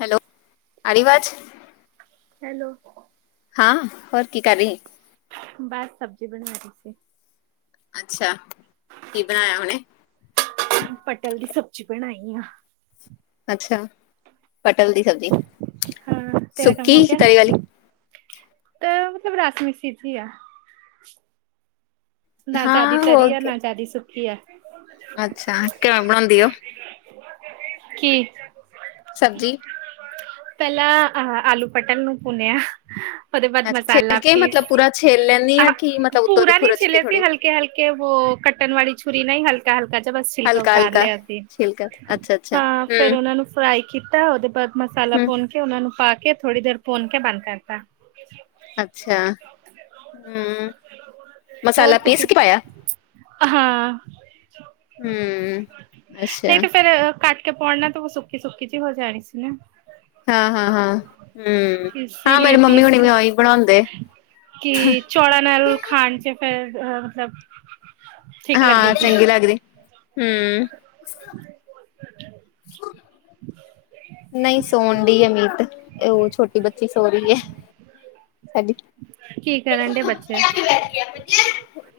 Hello, ਆ ਰੀ ਅਵਾਜ਼? ਹੈਲੋ। ਹਾਂ ਹੋਰ ਕੀ ਕਰ ਰੀ? ਬਸ ਸਬਜ਼ੀ ਬਨਾ ਰੀ ਸੀ। ਅੱਛਾ ਕੀ ਬਣਾਯਾ ਹੁਣੇ? ਪਟਲ ਦੀ ਸਬਜ਼ੀ ਬਣਾਈ ਆਂ। ਅੱਛਾ, ਪਟਲ ਦੀ ਸਬਜ਼ੀ ਸੁੱਕੀ ਕੇ ਤਰੀ ਵਾਲੀ ਤੇ ਮਤਲਬ ਰਸ-ਮੀਸੀ ਜੀ ਆ। ਨਾ ਜ਼ਿਆਦੀ ਹਾਂ ਹੋ ਤਰੀ ਆ ਕੇ ਨਾ ਜ਼ਿਆਦੀ ਸੁੱਕੀ ਆ। ਅੱਛਾ ਕੈਵੇਂ ਬਣਾਦੀ ਓ? ਕੀ? ਸਬਜ਼ੀ ਪੈਲਾਂ ਆਹਾ ਆਲੂ ਪਟਲ ਨੂੰ ਪੂਣਿਆ ਓਦੇ ਬਾਦ ਅੱਛਾ ਮਸਾਲਾ ਛਿਲ ਕੇ ਪੀਸ ਮਤਲਬ ਪੂਰਾ ਛਿਲ ਲੈਂਦੀ ਆ ਕਿ ਆਹਾ ਮਤਲਬ ਉੱਤੋਂ ਦੀ ਪੂਰਾ ਨੀ ਖੁਰਚ ਕੇ ਛਿਲੇ ਵੀ ਥੋੜੀ ਹਲਕੇ-ਹਲਕੇ ਵੋ ਕੱਟਨ ਵਾਲੀ ਛੁਰੀ ਨਾ ਈ ਹਲਕ-ਹਲਕਾ ਚਲੋ ਛਿਲਕਾ ਹਲਕਾ ਉਤਾਰ ਹਲਕਾ ਲਯਾ ਸੀ। ਛਿਲਕਾ ਅੱਛਾ ਅੱਛਾ ਹਾਂ ਫੇਰ ਹੂੰ ਓਨਾਂ ਨੂੰ ਫਰਾਈ ਕੀਤਾ ਓਦੇ ਬਾਅਦ ਮਸਾਲਾ ਹੂੰ ਭੁੰਨ ਕੇ ਓਨਾ ਨੂੰ ਪਾ ਕੇ ਥੋੜ੍ਹੀ ਦੇਰ ਭੁੰਨ ਕੇ ਬੰਦ ਕਰਤਾ। ਅੱਛਾ, ਹੂੰ। ਹੋਰ ਮਸਾਲਾ ਪੀਸ ਕੂਕਿ, ਕੇ ਪਾਇਆ ਹਾਂ ਹੂੰ ਨਈ ਅੱਛਾ ਤੇ ਫੇਰ ਕੱਟ ਕੇ ਪੁਣ ਲੈਣ ਤੇ ਓ ਸੁਕੀ-ਸੁਕੀ ਜੀ ਹੋ ਜਾਣੀ ਸੀ ਨਾ ਹਾਂ-ਹਾਂ-ਹਾਂ ਹੂੰ ਹਾਂ ਮੇਰੀ ਮੰਮੀ ਹੋਣੀ ਵੀ ਓਈ ਬਣਾਂਦੇ। ਚੌਲਾ ਨਾਲ ਖਾਣ ਚ ਫੇਰ ਅ ਮਤਲਬ ਠੀਕ ਹਾਂ ਲੱਗੂਗੀ ਚੰਗੀ ਲਗਦੀ ਹੂੰ। [inaudible] ਨਈ ਸੋਣ ਡੀ ਐ ਮੀਤ ਤੇ ਓ ਛੋਟੀ ਬੱਚੀ ਸੋ ਰੀ ਐ। ਹੈ ਡੀ- ਕੀ ਕਰਨ ਡੇ? ਬੱਚੇ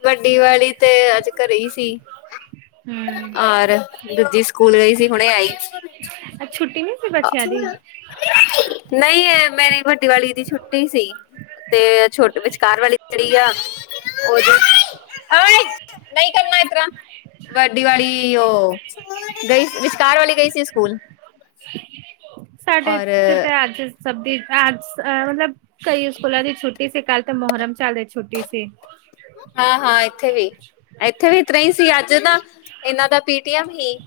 ਵੱਡੀ ਵਾਲੀ ਤੇ ਅੱਜ ਕਰੇ ਈ ਸੀ। ਹਮ ਆਰ ਦੂਜੀ ਸਕੂਲ ਗਈ ਸੀ ਹੁਣੇ ਆਈ। ਅੱਜ ਛੁੱਟੀ ਨੀ ਸੀ ਅ ਬੱਚਿਆਂ ਦੀ ਨਈ ਐ ਮੇਰੀ ਵੱਡੀ ਵਾਲੀ ਦੀ ਛੁੱਟੀ ਸੀ। ਤੇ ਛੋਟੀ ਵਿਚਕਾਰ ਵਾਲੀ ਜੇੜੀ ਆ ਓਦੀ [unintelligible] ਨਈ ਕਰਨਾ ਏਸ ਤਰ੍ਹਾਂ ਵੱਡੀ ਵਾਲੀ ਓ ਗਈ ਸੀ, ਵਿਚਕਾਰ ਵਾਲੀ ਗਈ ਸੀ ਸਕੂਲ ਸਾਡੇ ਇੱਥੇ ਤੇ ਔਰ ਅੱਜ ਸਭ ਦੀ ਅੱਜ ਅ ਮਤਲਬ ਕਈ ਸਕੂਲਾਂ ਦੀ ਛੁੱ ਟੀ ਸੀ ਕੱਲ ਤੇ ਮਹੋਰਮ ਚੱਲ ਰੇ ਤੇ ਛੁੱਟੀ ਸੀ ਹਾਂ-ਹਾਂ, ਇੱਥੇ ਵੀ ਇੱਥੇ ਵੀ ਇਤਰ੍ਹਾਂ ਈ ਸੀ ਅੱਜ ਨਾ ਏਨਾਂ ਦਾ ਪੀ ਤੇਹਾ ਹੀ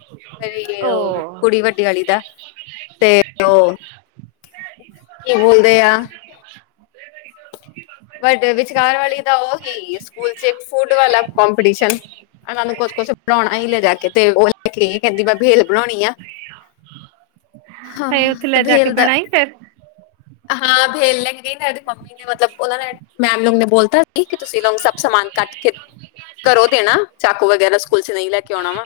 ਮੇਰੀ ਓ ਕੁੜੀ ਵੱਡੇ ਆਲੀ ਦਾ ਤੇ ਓ ਕੀ ਬੋਲਦੇ ਆ ਬਟ ਵਿਚਕਾਰ ਵਾਲੀ ਤਾਂ ਓ ਹੀ ਸਕੂਲ ਚ ਇਕ ਫੂਡ ਵਾਲਾ ਕੋਂਪੀਟੀਸ਼ਨ ਐਨਾਂ ਨੂੰ ਕੁਛ-ਕੁਛ ਬਣਾਓਣਾ ਹੀ ਲੈਜਾ ਕੇ ਤੇ ਓ ਲੈ ਕੇ ਗਈ ਕੈਂਦੀ ਮੈਂ ਬੇਹਲ ਬਣੋਓਣੀ ਆ। ਹਾਂ ਹਾਏ ਓਥੇ ਤੇ ਲੇਜਾ ਕੇ ਭੇਲ ਦਾ ਬਨਾਈ ਫੇਰ ਹਾਂ ਬੇਹਲ ਲੈਂਕੇ ਗਈ ਨਾਦੀ ਮੰਮੀ ਨੇ ਮਤਲਬ ਓਨਾਂ ਨੇ ਮੈਮ ਨੇ ਓਨੂੰ ਬੋਲਤਾ ਇੱਕ ਤੁਸੀਂ ਏਨਾਂ ਨੂੰ ਸਭ ਸਮਾਨ ਕੱਟ ਕੇ ਕਰੋ ਦੇਣਾ। ਚਾਕੂ ਵਗੈਰਾ ਸਕੂਲ ਚ ਨਈ ਲੈ ਕੇ ਆਣਾ ਵਾ,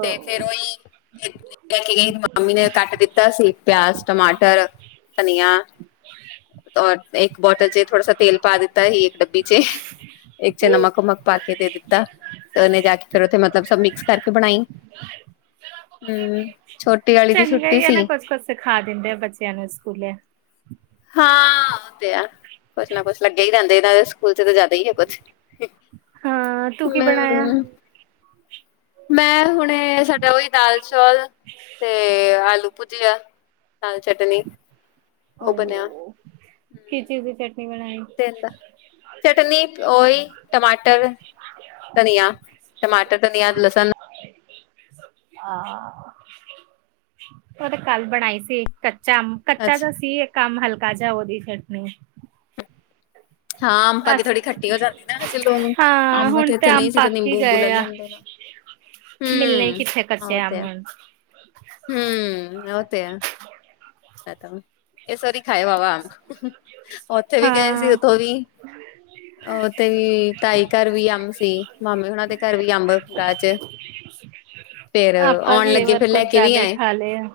ਤੇ ਫੇਰ ਓਹੀ ਲੇਕੇ ਗਈ ਮੰਮੀ ਨੇ ਕੱਟ ਦਿੱਤਾ ਸੀ, ਪਿਆਜ, ਟਮਾਟਰ ਟ, ਧਨੀਆ ਔਰ ਇੱਕ ਬੋਟਲ ਚ ਥੋੜਾ ਸ ਤੇਲ ਪਾ ਦਿੱਤ ਤਾ ਸੀ, ਇੱਕ ਡੱਬੀ ਚ ਇੱਕ ਚ ਨਮਕ-ਨੁਮਕ ਪਾ ਕੇ ਦੇ ਦਿੱਤਾ, ਤੇ ਉਹਨੇ ਜਾ ਕੇ ਫੇਰ ਉੱਥੇ ਮਤਲਬ ਸਭ ਮਿਕਸ ਕਰਕੇ ਬਣਾਈ। [inaudible] ਹੂੰ, ਛੋਟੇ ਵਾਲੇ ਦੀ ਚੰਗਾ ਛੁੱਟੀ ਹੀ ਆ ਨਾ ਸੀ। ਕੁਛ ਕੁਛ ਸਿਖਾ ਦਿੰਦੇ ਆ ਬੱਚਿਆਂ ਨੂੰ ਸਕੂਲੇ ਹਾਂ, ਉਹ ਤੇ ਐ, ਕੁਛ ਨਾ ਕੁਛ ਲੱਗੇ ਈ ਰਹਿੰਦੇ ਇੰਨਾ ਦੇ ਸਕੂਲ ਚ ਤਾਂ ਜ਼ਿਆਦਾ ਹੀ ਏ ਕੁਛ ਹਾਂ, ਤੂੰ ਕੀ ਬਣਾਇਆ? ਹਮ ਮੈਂ ਹੁਣੇ ਸਾਡਾ ਉਹੀ ਦਾਲ ਚੌਲ ਤੇ ਆਲੂ ਭੂਜੀਆ ਨਾਲ ਚਟਨੀ। ਉਹ ਬਣਿਆ ਆਲੂ, ਕਿਸ ਚੀਜ ਦੀ ਚੱਟਨੀ ਬਣਾਈ ਤਿੰਨ, ਚਟਨੀ ਓਈ ਟਮਾਟਰ ਧਨੀਆਂ, ਟਮਾਟਰ, ਧਨੀਆਂ, ਲਸਣ ਆਹ, ਉਹ ਤੇ ਕੱਲ ਬਣਾਈ ਸੀ, ਕੱਚਾ ਅੰਬ ਕੱਚਾ ਜਿਆ ਅੱਛਾ ਸ ਕੀ ਇਕ ਅੰਬ ਹਲਕਾ ਜਿਹਾ ਉਹਦੀ ਚੱਟਨੀ ਹਾਂ ਅੰਬ ਪਾ ਕੇ ਅਛ ਥੋੜ੍ਹੀ ਖੱਟੀ ਹੋ ਜਾਂਦੀ ਨਾ ਵੈਸੇ ਲੂਣ, ਜਦੋਂ ਹਾਂ ਅੰਬ ਹੁਣ ਤੇ ਇੱਥੇ ਅੰਬ ਨੀ ਸੀ ਤੇ ਪੱਕ ਹੀ ਨਿੰਬੂ-ਨੂਬੂ ਲੈ ਗਏ ਆ। ਲੈਂਦੇ ਨਾ ਮਿਲਣੇ ਹੂੰ ਕਿੱਥੇ ਆ ਕੱਚੇ ਤੇ ਅੰਬ ਐ, ਹੁਣ ਹੂੰ ਉਹ ਤੇ ਐ। ਐ ਤਾ, ਇਸ ਵਾਰੀ ਖਾਏ ਵਾਵਾ, ਓਥੇ ਵੀ ਗਏ ਸੀ ਹਾਂ। ਓਥੋਂ ਵੀ ਉਹ ਤੇ ਵੀ ਤਾਈ ਘਰ ਵੀ ਅੰਬ ਸੀ, ਮਾਮੇ ਉਹਨਾਂ ਦੇ ਘਰ ਵੀ ਅੰਬ ਗਾਜਰ ਆਪਾਂ ਵੀ ਇਹ ਲੱਗੇ ਵਾਰ ਫੇਰ ਕੁਝ ਲੈ ਕੇ ਵੀ ਜਿਆਦਾ ਹੀ ਆਏ ਖਾ ਲੈ ਆ।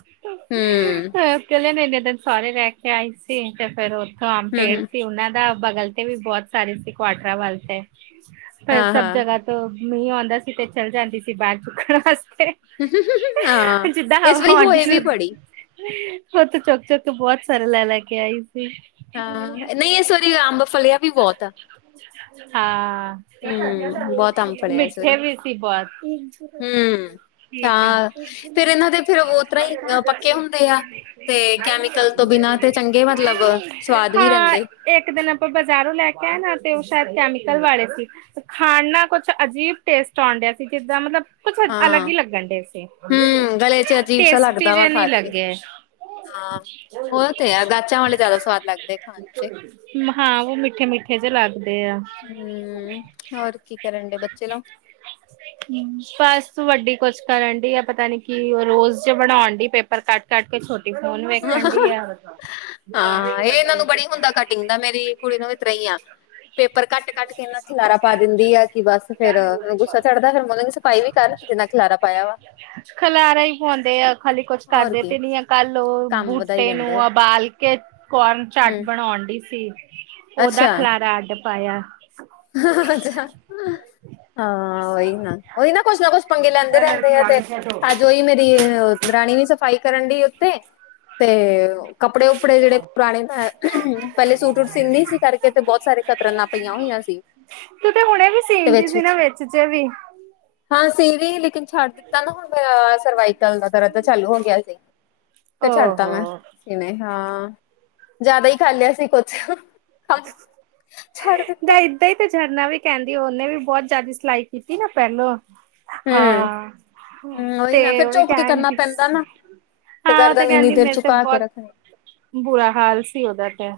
[inaudible] ਹੂੰ ਮੈ ਕਹਿੰਨੇ ਇੰਨੇ ਦਿਨ ਸੋਹੁਰੇ ਰਹਿ ਕੇ ਆਈ ਸੀ, ਫੇਰ- ਫੇਰ ਉੱਥੋਂ ਅਮ ਪੇੜ ਹੂੰ ਸੀ ਉਹਨਾਂ ਦਾ। ਬਗਲ ਤੇ ਵੀ ਬਹੁਤ ਸਾਰੇ ਸ ਕੋਆਟਰਾ ਵਾਲ ਤੇ ਪਰ ਹਾਂ ਸਭ ਹਾਂ ਜਗ੍ਹਾ ਤੋ ਮੀਂਹ ਆਦਾ ਸੀ ਤੇ ਚਲ ਜਾਂਦੀ ਸੀ, ਬਾਹਰ ਚੁੱਕਣ ਵਾਸਤੇ ਹਾਂ ਜਿੱਦਾ ਇਸ ਹਵਾ ਵਾਰੀ ਵਾਂਡੀ ਹੋਏ ਵੀ ਫੇਰ ਬੜੀ ਉਥੋ ਤਾਂ ਚੌਕ-ਚੁਕ ਤੋਂ ਬਹੁਤ ਸਾਰੇ ਲੈ-ਲੈ ਕੇ ਆਈ ਸੀ। ਹਾਂ ਨੀ ਇਸ ਵਾਰੀ ਅੰਬ ਫੱਲਿਆਂ ਵੀ ਬੋਤ ਐ। ਹਾਂ ਹੂੰ, ਬਹੁਤ ਅੰਬ ਫਲਿਆ ਇਸ ਵਾਰੀ। ਮਿੱਠੇ ਵੀ ਸੀ ਬੋਤ ਹੂੰ, ਠੀਕ ਐ। ਹਾਂ ਫਿਰ ਇਹਨਾਂ ਦੇ ਫਿਰ ਉਹ ਤਰ੍ਹਾਂ ਹੀ ਅ ਪੱਕੇ ਹੁੰਦੇ ਆ। ਤੇ ਕੈਮੀਕਲ ਤੋਂ ਬਿਨਾਂ ਤੇ ਚੰਗੇ ਮਤਲਬ ਸਵਾਦ ਵੀ ਹਾਂ ਰਹਿੰਦੇ। ਇੱਕ ਦਿਨ ਆਪਾਂ ਬਾਜ਼ਾਰੋਂ ਲੈ ਕੇ ਆਏ ਨਾ, ਤੇ ਉਹ ਸ਼ਾਇਦ ਕੈਮੀਕਲ ਵਾਲੇ ਸੀ। ਤੇ ਖਾਣ ਨਾਲ ਕੁਛ ਅਜੀਬ ਟੇਸਟ ਆਂ ਡਿਆ ਸੀ, ਜਿੱਦਾਂ ਮਤਲਬ ਤੇ ਕੁਛ ਅਲੱਗ ਹਾਂ, ਹੀ ਲੱਗਣ ਡੇ ਸੀ, ਹੂੰ ਗਲੇ ਚ ਅਜੀਬ ਸਾ ਟੇਸਟੀ ਲੱਗਦਾ ਵਾ ਜੇ ਨੀ ਖਾ ਕੇ ਲੱਗੇ ਹਾਂ ਉਹ ਤੇ ਆ ਗਾਛਾਂ ਵਾਲੇ ਜ਼ਿਆਦਾ ਸਵਾਦ ਲੱਗਦੇ ਖਾਣ ਚ, ਹਾਂ ਉਹ ਮਿੱਠੇ-ਮਿੱਠੇ ਜੇ ਲੱਗਦੇ ਐ। ਹੂੰ। ਹੋਰ ਕੀ ਕਰਨ ਡੇ ਬੱਚੇ ਲੋ? [inaudible] ਬਸ ਵੱਡੀ ਕੁਛ ਕਰਨ ਡੀ ਆ, ਪਤਾ ਨੀ ਕੀ ਔ ਰੋਜ਼ ਡੇ ਬਣੋਣ ਡੀ ਪੇਪਰ ਕੱਟ-ਕੱਟ ਕੇ। ਛੋਟ ਟੀ ਫੋਨ ਵੇਖਣ ਡੀ ਆ। ਹਾਂ, ਇਹ ਇਹਨਾਂ ਨੂੰ ਬੜੀ ਹੁੰਦਾ ਕਟਿੰਗ ਦਾ, ਮੇਰੀ ਕੁੜੀ ਨੂੰ ਵੀ ਇਤਰਾ ਈ ਆ। ਪੇਪਰ ਕੱਟ-ਕੱਟ ਕੇ ਇਨਾ ਖਿਲਾਰਾ ਪਾ ਦਿੰਦੀ ਆ ਕਿ ਬੱਸ ਫੇਰ ਗੁੱਸਾ ਚੜਦੈ ਫਿਰ ਮੈ ਕ ਫਾਈ ਵੀ ਕਰ ਜਿੰਨਾ ਖਿਲਾਰਾ ਪਾਇਆ ਵਾ। ਖਲਾਰਾ ਈ ਪਾਂਦੇ ਆ ਖਾਲੀ, ਕੁੱਛ ਹੋਰ ਕਰਦੇ ਕੀ ਤੇ ਨੀ ਆ ਕੱਲ ਕੰਮ ਵਧਾਈ ਬੂਟੇ ਜਾਂਦੇ ਹੋ ਨੂੰ ਅਬਾਲ ਕੇ ਕੋਰਨ ਚਾਟ ਹੂੰ ਬਣੋਨ ਡੀ ਸੀ। ਓਹਦਾ ਅੱਛਾ ਖਲਾਰਾ ਅੱਡ ਪਾਯਾ। ਅੱਛਾ, ਹਾਂ, ਓਈ ਨਾ, ਓਈ ਨਾ ਕੋਛ ਨਾ ਕੋਛ ਪੰਗੇ ਲੈਂਦੇ ਰੈੰਦੇ ਐ ਤੇ। ਅੱਜ ਓਈ ਮੇਰੀ ਅ ਦਰਾਣੀ ਵੀ ਸਫ਼ਾਈ ਕਰਨ ਡਈ ਉੱਤੇ ਤੇ ਓ ਕੱਪੜੇ-ਉੱਪੜੇ ਜੇੜੇ ਪੁਰਾਣੇ ਮੈਂ ਪੈਲੇ ਸੂਟ ਵੂਟ ਸੀਂਦੀ ਸੀ ਕਰਕੇ ਤੇ ਬੋਤ ਸਾਰੇ ਕਤਰਨਾ ਪਈਆਂ ਹੋਈਆਂ ਸੀ ਤੂੰ ਤੇ ਹੁਣੇ ਵੀ ਤੇ ਸੀਨ ਡੀ ਵਿੱਚ ਸੀ ਨਾ ਵਿੱਚ ਵੇਚ ਜੇ ਵੀ ਹਾਂ, ਸੀਂਦੀ ਸੀ ਲੇਕਿਨ ਛੱਡ ਦਿੱਤਾ ਨਾ ਹੁਨ ਅ ਸਰਵਾਈਕਲ ਦਾ ਦਰਦ ਚਾਲੂ ਹੋ ਗਿਆ ਸੀ, ਫਿਰ ਛੱਡਤਾ ਮੈਂ। ਓਹੋ। ਸੀਨੇ ਹਾਂ, ਜਾਦਾ ਹੀ ਕਰ ਲਿਆ ਸੀ ਕੋਛ। ਹਾਂ, ਛੱਡ ਦਿੱਤਾ। ਤਾਂਈ ਤੇ ਝਰਨਾ ਵੀ ਕੈੰਦੀ ਓਨੇ ਵੀ ਬੌਤ ਜਾਦੀ ਸਿਲਾਈ ਕੀਤੀ ਨਾ ਪੈਲੋਂ ਹੂੰ ਹਾਂ, ਹੂੰ ਉਹੀ ਤੇ ਨਾ ਫਿਰ ਓਈ ਝੁਕ ਕੇ ਕੈਨ ਕਰਨਾ ਡੀ ਪੈਂਦਾ ਸੀ। ਨਾ ਹਾਂ, ਓਹ ਤੇ ਗਰਦਨ ਇੰਨੀ ਕੈੰਦੀ ਦੇਰ ਮੇਰੇ ਤੇ ਝੁਕਾ ਕੇ ਬੋਤ ਰੱਖਣੀ ਬੁਰਾ ਹਾਲ ਸੀ ਓਦਾ ਤੇ।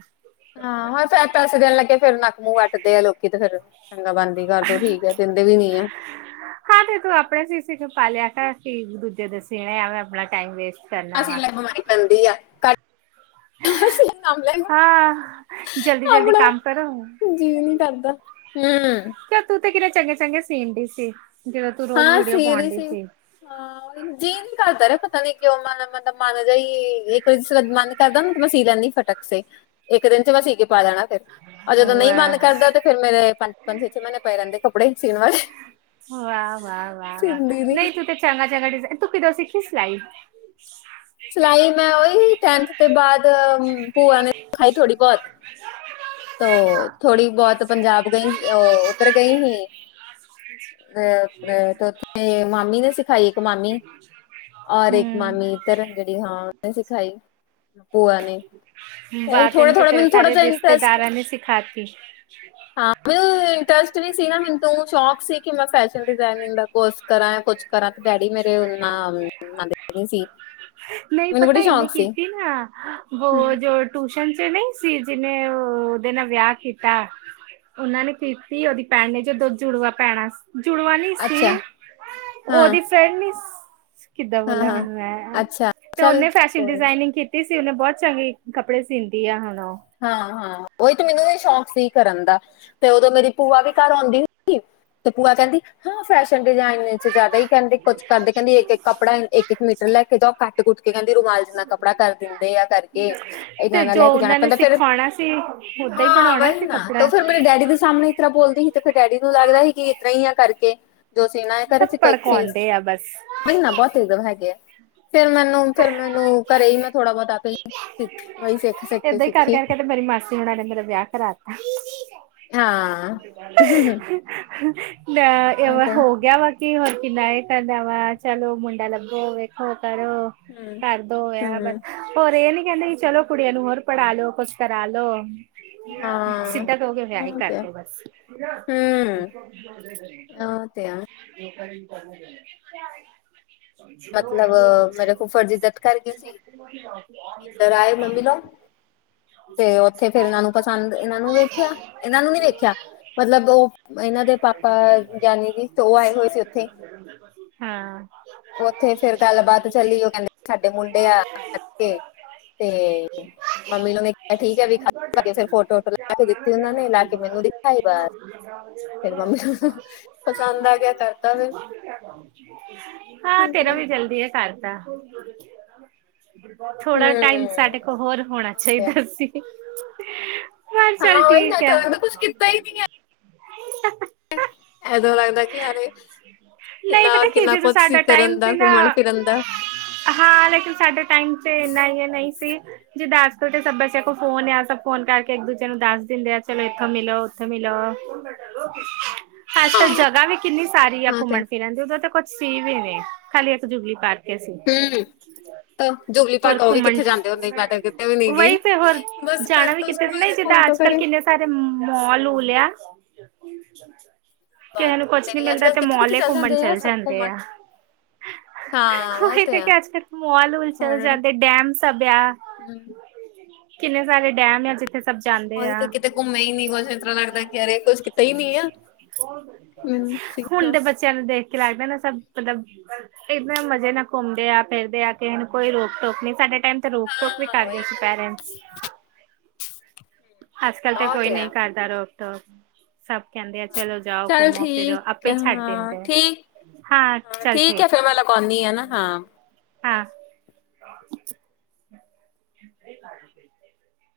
ਹਾਂ, ਹੋਰ ਫੈਰ ਪੈਸੇ ਦੇਨ ਲੱਗੇ ਫੇਰ ਨੱਕ-ਮੂੰਹ ਵੱਟਦੇ ਐ ਲੋਕੀ ਤੇ ਫੇਰ ਚੰਗਾ ਬੰਦ ਈ ਕਰ ਦੋ, ਠੀਕ ਐ, ਦਿੰਦੇ ਵੀ ਨਈ ਐ। ਹਾਂ ਤੇ ਤੂੰ ਆਪਣੇ ਸੀ-ਸੀ ਕੇ ਪਾਲਿਆ ਕਰ, ਕਿ ਦੂਜੇ ਦੇ ਸੀਣੇ ਐਵੇਂ ਆਪਣਾ ਟਾਈਮ ਵੇਸਟ ਕਰਨਾ ਐਸੀ ਵਾ। ਨਾਲ ਬਿਮਾਰੀ ਫੈਲਦੀ ਐ। ਕਰ ਅਸੀਂ ਇਨਾਮ ਲੈਣਾ, ਹਾਂ ਜਲਦੀ ਜਲਦੀ ਆਪਣਾ ਕੰਮ ਕਰੋ ਹੂੰ। ਜੀ ਨੀ ਕਰਦਾ, ਹੂੰ। ਕਿਆ ਤੂੰ ਤੇ ਕਿੰਨੇ ਚੰਗੇ-ਚੰਗੇ ਸੀਨ ਡੀ ਸੀ, ਜਿਵੇਂ ਤੂੰ ਰੋਜ ਵੀਡੀਓ ਪੋਨ ਡੀ ਸੀ। ਹਾਂ। ਜੀ ਨੀ ਕਰਦਾ ਜਿਆ ਪਤਾ ਨੀ ਕਿਉਂ ਮਨ ਮਤਬ ਮਨ ਜਾ ਈ ਇੱਕ ਵਾਰੀ ਜਿਸ ਮਨ ਕਰਦਾ ਨਾ ਮੈਂ ਸੀ ਲੈੰਦੀ ਆਂ ਫੱਟ ਟਕਸੇ ਇੱਕ ਦਿਨ ਚ ਮੈਂ ਸੀਕੇ ਪਾ ਜਾਣੈ ਹੋਰ ਜਦੋਂ ਨਈ ਮਨ ਵਾਹ ਕਰਦਾ ਤੇ ਫੇਰ ਮੇਰੇ ਪੰਜ-ਪੰਜ, ਛੇ-ਛੇ ਮੀਨੇ ਪਏ ਰੈੰਦੇ ਕੱਪੜੇ, ਸੀਨ ਵਾਲੇ। ਵਾਅ-ਵਾਅ-ਵਾਅ-ਵਾਅ, ਨਈ ਤੂੰ ਤੇ ਚੰਗਾ-ਚੰਗਾ ਡਿਜੈਨ ਤੂੰ ਕਿਦੋਂ ਸਿੱਖੀ ਸਿਲਾਈ? ਸਿਲਾਈ ਮੈਂ ਓਹੀ, ਟੈਨਥ ਦੇ ਬਾਦ ਭੂਆ ਨੇ ਸਿਖਾਈ ਥੋੜੀ ਬੌਤ ਤੋ ਥੋੜ੍ਹੀ ਬੌਤ ਪੰਜਾਬ ਗਈ ਓ ਓਧਰ ਗਈ ਹੀ? ਤੇ ਫੇਰ ਆਪਣੇ ਤੇ ਓਥੇ ਮਾਮੀ ਨੇ ਸਿਖਾਈ, ਇੱਕ ਮਾਮੀ ਔਰ ਇੱਕ ਹੂੰ ਮਾਮੀ ਤਰਨ ਜੇੜੀ ਹਾਂ ਓਨੇ ਸਿਖਾਈ। ਭੂਆ ਨੇ ਇਹ ਵਾਹ, ਥੋੜਾ ਤੈਨ ਤੇ ਥੋੜਾ ਤੇਰੇ ਮੈਨੂੰ ਥੋੜਾ ਸਾਰੇ ਜਿਹਾ ਇੰਟਰਸਟ ਰਿਸਤੇਦਾਰਾਂ ਨੇ ਸਿਖਾਤੀ। ਹੁੰ, ਇੰਟਰਸਟ ਵੀ ਸੀ ਨਾ ਮੈਨੂੰ ਤੋਂ ਸ਼ੌਕ ਸੀ ਕਿ ਮੈਂ ਫੈਸ਼ਨ ਡਿਜ਼ਾਇਨਿੰਗ ਦਾ ਕੋਰਸ ਕਰਾਂ, ਕੁਛ ਕਰਾਂ ਤੇ ਡੈਡੀ ਨੇ ਤੇ ਉਹਨੂ ਨਾਮ [unintelligible] ਨੀ ਸੀ। ਨਈ ਮੈਨੂੰ ਪਤਾ ਬੜੀ ਇੰਨੇ ਸ਼ੌਕ ਸੀ ਕੀਤੀ ਨਾ ਵੋ ਹੂੰ ਜੋ ਟੂਸ਼ਨ ਚ ਨਈ ਸੀ, ਜਿੰਨੇ ਅ ਓਦੇ ਨਾਲ ਵਿਯਾ ਕੀਤਾ ਓਨਾਂ ਨੇ ਕੀਤੀ ਓਦੀ ਭੈਣ ਨੇ ਜੋ ਦੋਂ ਜੁੜਵਾ ਭੈਣਾ ਸ ਜੁੜਵਾ ਨੀ ਸੀ, ਅੱਛਾ ਹਾਂ ਓਹਦੀ ਫਰੈਂਡ ਨੀ ਸ ਕਿੱਦਾਂ ਹਾਂ ਬੋਲਾ ਹਾਂ ਹੁਨ ਮੈਂ ਅੱਛਾ ਤੇ ਚੱਲ ਓਨੇ ਫੈਸ਼ਨ ਕੋਈ ਡਿਜ਼ਾਇਨਿੰਗ ਕੀਤ ਤੀ ਸੀ ਓਨੇ, ਬੌਤ ਚੰਗੇ ਕੱਪੜੇ ਸੀਂਦੀ ਐ ਹੁਨ ਓਹ। ਹਾਂ-ਹਾਂ, ਓਹੀ ਤੇ ਮੈਨੂੰ ਵੀ ਸ਼ੌਕ ਸੀ ਕਰਨ ਦਾ, ਤੇ ਓਦੋਂ ਮੇਰੀ ਭੂਆ ਵੀ ਘਰ ਔਂਦੀ ਹੀ ਸੀ ਤੇ ਪੂਆ ਕੈੰਦੀ ਹੰ ਫੈਸ਼ਨ ਡਿਜ਼ਾਇਨ ਚ ਜਾਦਾ ਈ ਕੈਂਦੀ ਕੁਛ ਕਰਦੇ। ਕੈਂਦੀ ਇੱਕ ਕਾੱਪੜਾ ਐ ਇੱਕ- ਇੱਕ ਮੀਟਰ ਲੈ ਕੇ ਜਾਔ ਕੱਟ-ਕੁੱਟ ਕੇ ਕੈਂਦੀ ਰੁਮਾਲ ਜਿੰਨਾ ਕੱਪੜਾ ਕਰ ਦਿੰਦੇ ਆ ਕਰ ਕੇ ਇਨਾਂ ਤੇ ਨਾਲ ਜੋ ਲੈ ਕੇ ਜਾਨਾ ਉਹਨਾਂ ਨੇ ਕੈਂਦਾ ਫੇਰ, ਸਿਖਾਉਣਾ ਸੀ ਓਦਾਂ ਹੀ ਹਾਂ, ਬਣਾਉਣਾ ਵਹੀ ਸੀ ਨਾ, ਤੋ ਕੱਪੜਾ ਫਿਰ ਮੇਰੇ ਡੈਡੀ ਦੇ ਸਾਮਣੇ ਇਸ ਤਰ੍ਹਾਂ ਬੋਲਦੀ ਸੀ ਤੇ ਫਿਰ ਡੈਡੀ ਨੂੰ ਲਗਦਾ ਸੀ ਕਿ ਇਸ ਤਰ੍ਹਾਂ ਹੀ ਆ ਕਰਕੇ। ਜੋ ਸੀ ਨਾ ਇਹ ਕਰ ਸਭ ਸੀ ਕੋਸੀਸ। ਭੜਕਾਉਂਦੇ ਆ ਬਸ। ਮਹੀਨਾ ਬਹੁਤ ਹੈਗੇ ਐ ਫੇਰ ਮੈਨੂੰ- ਫੇਰ ਮੈਨੂੰ ਘਰੇ ਹੀ ਮੈਂ ਥੋੜਾ ਬੋਤਾ ਆਪੇ ਹੀ [unintelligible] ਘਰ ਕਰਕੇ ਤਾਂ ਮੇਰੀ ਹੋਣਾ ਨੇ ਮੇਰਾ ਵਿਆਹ ਕਰਾ ਤਾ। ਹਾਂ ਉਹ ਲੈ ਐਵੇ ਤੇ ਹੋ ਗਿਆ ਵਾ। ਕੀ ਹੋਰ ਕਿੰਨਾ ਐਹ ਕਹਿੰਦਾ ਵਾ ਚਲੋ ਮੁੰਡਾ ਲੱਭੋ, ਵੇਖੋ ਕਰੋ। ਹੂੰ ਕਰਦੋ ਵਆ ਬ, ਹੂੰ ਹੋਰ ਐ ਨੀ ਕਹਿੰਦੇ ਕਿ ਚਲੋ ਕੁੜੀਆਂ ਨੂੰ ਹੋਰ ਪੜ੍ਹਾ ਲੋ ਕੁਛ ਕਰਾ ਲੋ ਹਾਂ ਸਿੱਧਾ ਕਹੋਗੇ ਵਿਆਹ ਈ ਉਹ ਤੇ ਹੈ ਕਰਦੋ ਬਸ। ਹੂੰ, ਔ ਤੇਆ। [inaudible] ਮਤਲਬ ਮੇਰੇ ਫੁੱਫੜ ਜੀ ਦਤ ਕਰ [unintelligible] ਨ ਮਿਲੋ, ਤੇ ਔਥੇ ਫੇਰ ਇਨਾਂ ਨੂੰ ਪਸੰਦ, ਇਨਾਂ ਨੂੰ ਵੇਖਿਆ, ਇਨਾਂ ਨੂੰ ਨੀ ਵੇਖਿਆ ਮਤਲਬ ਔ, ਇਨਾਂ ਦੇ ਪਾਪਾ ਗਿਆਨੀ ਜੀ ਤੇ ਔ ਆਏ ਹੋਏ ਸੀ ਔਥੇ। ਹਾਂ। ਔਥੇ ਫੇਰ ਗਲਬਾਤ ਚੱਲੀ ਉਹ ਕੈਂਦੇ ਸਾਡੇ ਮੁੰਡੇ ਆ ਐਥੇ। [unintelligible] [inaudible] ਠੀਕ ਹੈ ਵੀ ਖਾ ਕੇ ਫਿਰ ਫੋਟੋ ਫੋਟੋ ਲਾ ਕੇ ਦਿੱਤੀ ਉਹਨਾਂ ਨੇ ਲਾ ਕੇ ਮੈਨੂੰ ਦਿਖਾਈ ਬਸ ਫੇਰ ਮੰਮੀ ਨੂੰ ਪਸੰਦ ਆ ਗਿਆ ਕਰਤਾ ਹਾਂ ਤੇਰਾ ਫਿਰ ਵੀ ਹੂੰ ਜਲਦੀ ਐਈ ਕਰਤਾ। ਥੋੜਾ ਟਾਈਮ ਸਾਡੇ਼ ਕੋਲ ਹੋਰ ਹੋਣਾ ਚਾਈਦਾ ਸੀ। ਹਾ ਚੱਲ ਹਾਂ ਉਹੀ ਨਾ ਠੀਕ ਤਾਂ ਐ। ਲੱਗਦਾ ਕੁਛ ਕੀਤਾ ਹੀ ਨਹੀਂ ਹੈ ਐਦੋਂ ਲੱਗਦਾ ਕੀ ਹਾਲੇ ਨਈ ਕਿੰਨਾ ਪਤਾ ਕੀ ਕਿੰਨਾ ਚੀਜ ਕੁਛ ਸੀ ਸਾਡਾ ਟਾਈਮ ਕਰਨ ਦਾ ਸੀ ਨਾ ਘੁੰਮਣ ਫਿਰਨ ਦਾ ਹਾਂ ਲੇਕਿਨ ਸਾਡੇ਼ ਟਾਈਮ ਤੇ ਇੰਨਾ ਐ ਨਈ ਸੀ। ਜੇ ਦਾਸ ਤੌ ਤੇ ਸਭ ਬੱਚਿਆਂ ਕੋਲ ਫੋਨ ਅਇਆ ਸਭ ਫੋਨ ਕਰਕੇ ਇੱਕ ਦੂਜੇ ਨੂੰ ਦਾਸ ਦੇੰਦੇ ਆ ਚਲੋ ਇੱਥੋਂ ਮਿਲੋ ਉੱਥੇ ਮਿਲੋ। [inaudible] ਆਜ ਕਲ ਹਾਂ ਤਾਂ ਜਗ੍ਹਾ ਵੀ ਕਿੰਨੀ ਸਾਰੀ ਆ ਹਾਂ ਤੇ ਘੁੰਮਣ ਫਿਰਨ ਦੀ ਉਦੋਂ ਤਾਂ ਕੁਛ ਸੀ ਵੀ ਨੀ, ਖਾਲੀ ਇੱਕ ਜੁਗਲੀ ਪਾਰਕ। ਸੀ ਹੂ। ਤਾ ਜੁਬਲੀ ਹੋਰ ਪਾਕ ਔ ਵੀ ਘੁੰਮਣ ਕਿੱਥੇ ਜਾਂਦੇ ਹੁੰਦੇ ਮੈਂ ਤਾਂ ਕਿਤੇ ਵੀ ਨੀ ਗਈ, ਵਹੀ ਤੇ ਹੋਰ ਬਸ ਜਾਣਾ ਕਰ ਵੀ ਤੋਂ ਕਿਤੇ ਸਕੂਲ ਨਈ ਜਿੱਦਾਂ ਸਕੂਲ ਤੋਂ ਆਜ- ਕੱਲ ਕਰੇ ਕਿੰਨੇ ਸਾਰੇ, ਮੋਲ ਉਲਿਆ ਕੈਹੈ ਨੂੰ ਬਾਤ ਕਿਤੇ ਕੁਛ ਨੀ ਵੀ ਅੱਜ ਮਿਲਦਾ ਕੱਲ ਤੇ ਕਿੱਥੇ ਮੌਲ ਕਿੱਥੇ ਐ ਚੱਲ ਘੁੰਮਨ ਜਾਂਦੇ ਆ ਚਲੇ ਸਭ ਜਾਂਦੇ ਘੁੰਮਣ ਆ। ਹਾਂ ਉਹ ਔਹੀ ਤੇ ਕਿ ਆ ਆਜ- ਕਲ ਮੋਲ -ਉਲ ਚਲ ਸਾੜੜ ਜਾਂਦੇ ਡੈ਼ਮ ਸਭ ਯਾ। ਹੂੰ ਕਿੰਨੇ ਸਾਰੇ ਡੈ਼ਮ ਆ ਜਿੱਥੇ ਸਭ ਜਾਂਦੇ ਉਹੀ ਆ। ਤਾਂ ਕਿਤੇ ਘੁੰਮੇ ਹੀ ਨਹੀਂ ਕੁਛ ਇਸ ਤਰ੍ਹਾਂ ਲੱਗਦਾ ਕਿ ਅਰੇ ਕੁਛ ਕੀਤਾ ਹੀ ਨਹੀਂ ਆ ਮੈਨੂੰ ਸੀ ਹੁਨ ਦੇ ਬੱਚਿਆਂ ਨੂੰ ਦੇਖ ਕੇ ਲਾਗਦਾ ਨਾ ਸਭ ਮਤਲਬ ਇਦ ਨਾ ਮਜ਼ੇ ਨਾ ਕੁਮਦੇ ਆ ਫਿਰਦੇ ਆ ਕਿਹੈ ਨੂ ਕੋਈ ਰੋਕ- ਟੋਕ ਨੀ ਸਾਡੇ਼ ਟਾਈਮ ਤੇ ਰੋਕ ਟੋਕ ਵੀ ਕਰਦੇ ਸੀ ਪੈਰੈਂਟਸ। ਆਜਕਲ ਤੇ ਕੋਈ ਨਹ ਕਰਦਾ ਰੋਕ- ਟੋਕ ਸਭ ਕੈਂਦੇ ਆ ਚਲੋ ਜਾਔ। ਘੁੰਮੋ -ਫਿਰੌ ਆਪੇ ਈ ਛਾਡ ਦੇਂਦੇ। ਹਾਂ, ਚਲ ਠੀਕ ਹਾਂ। [inaudible]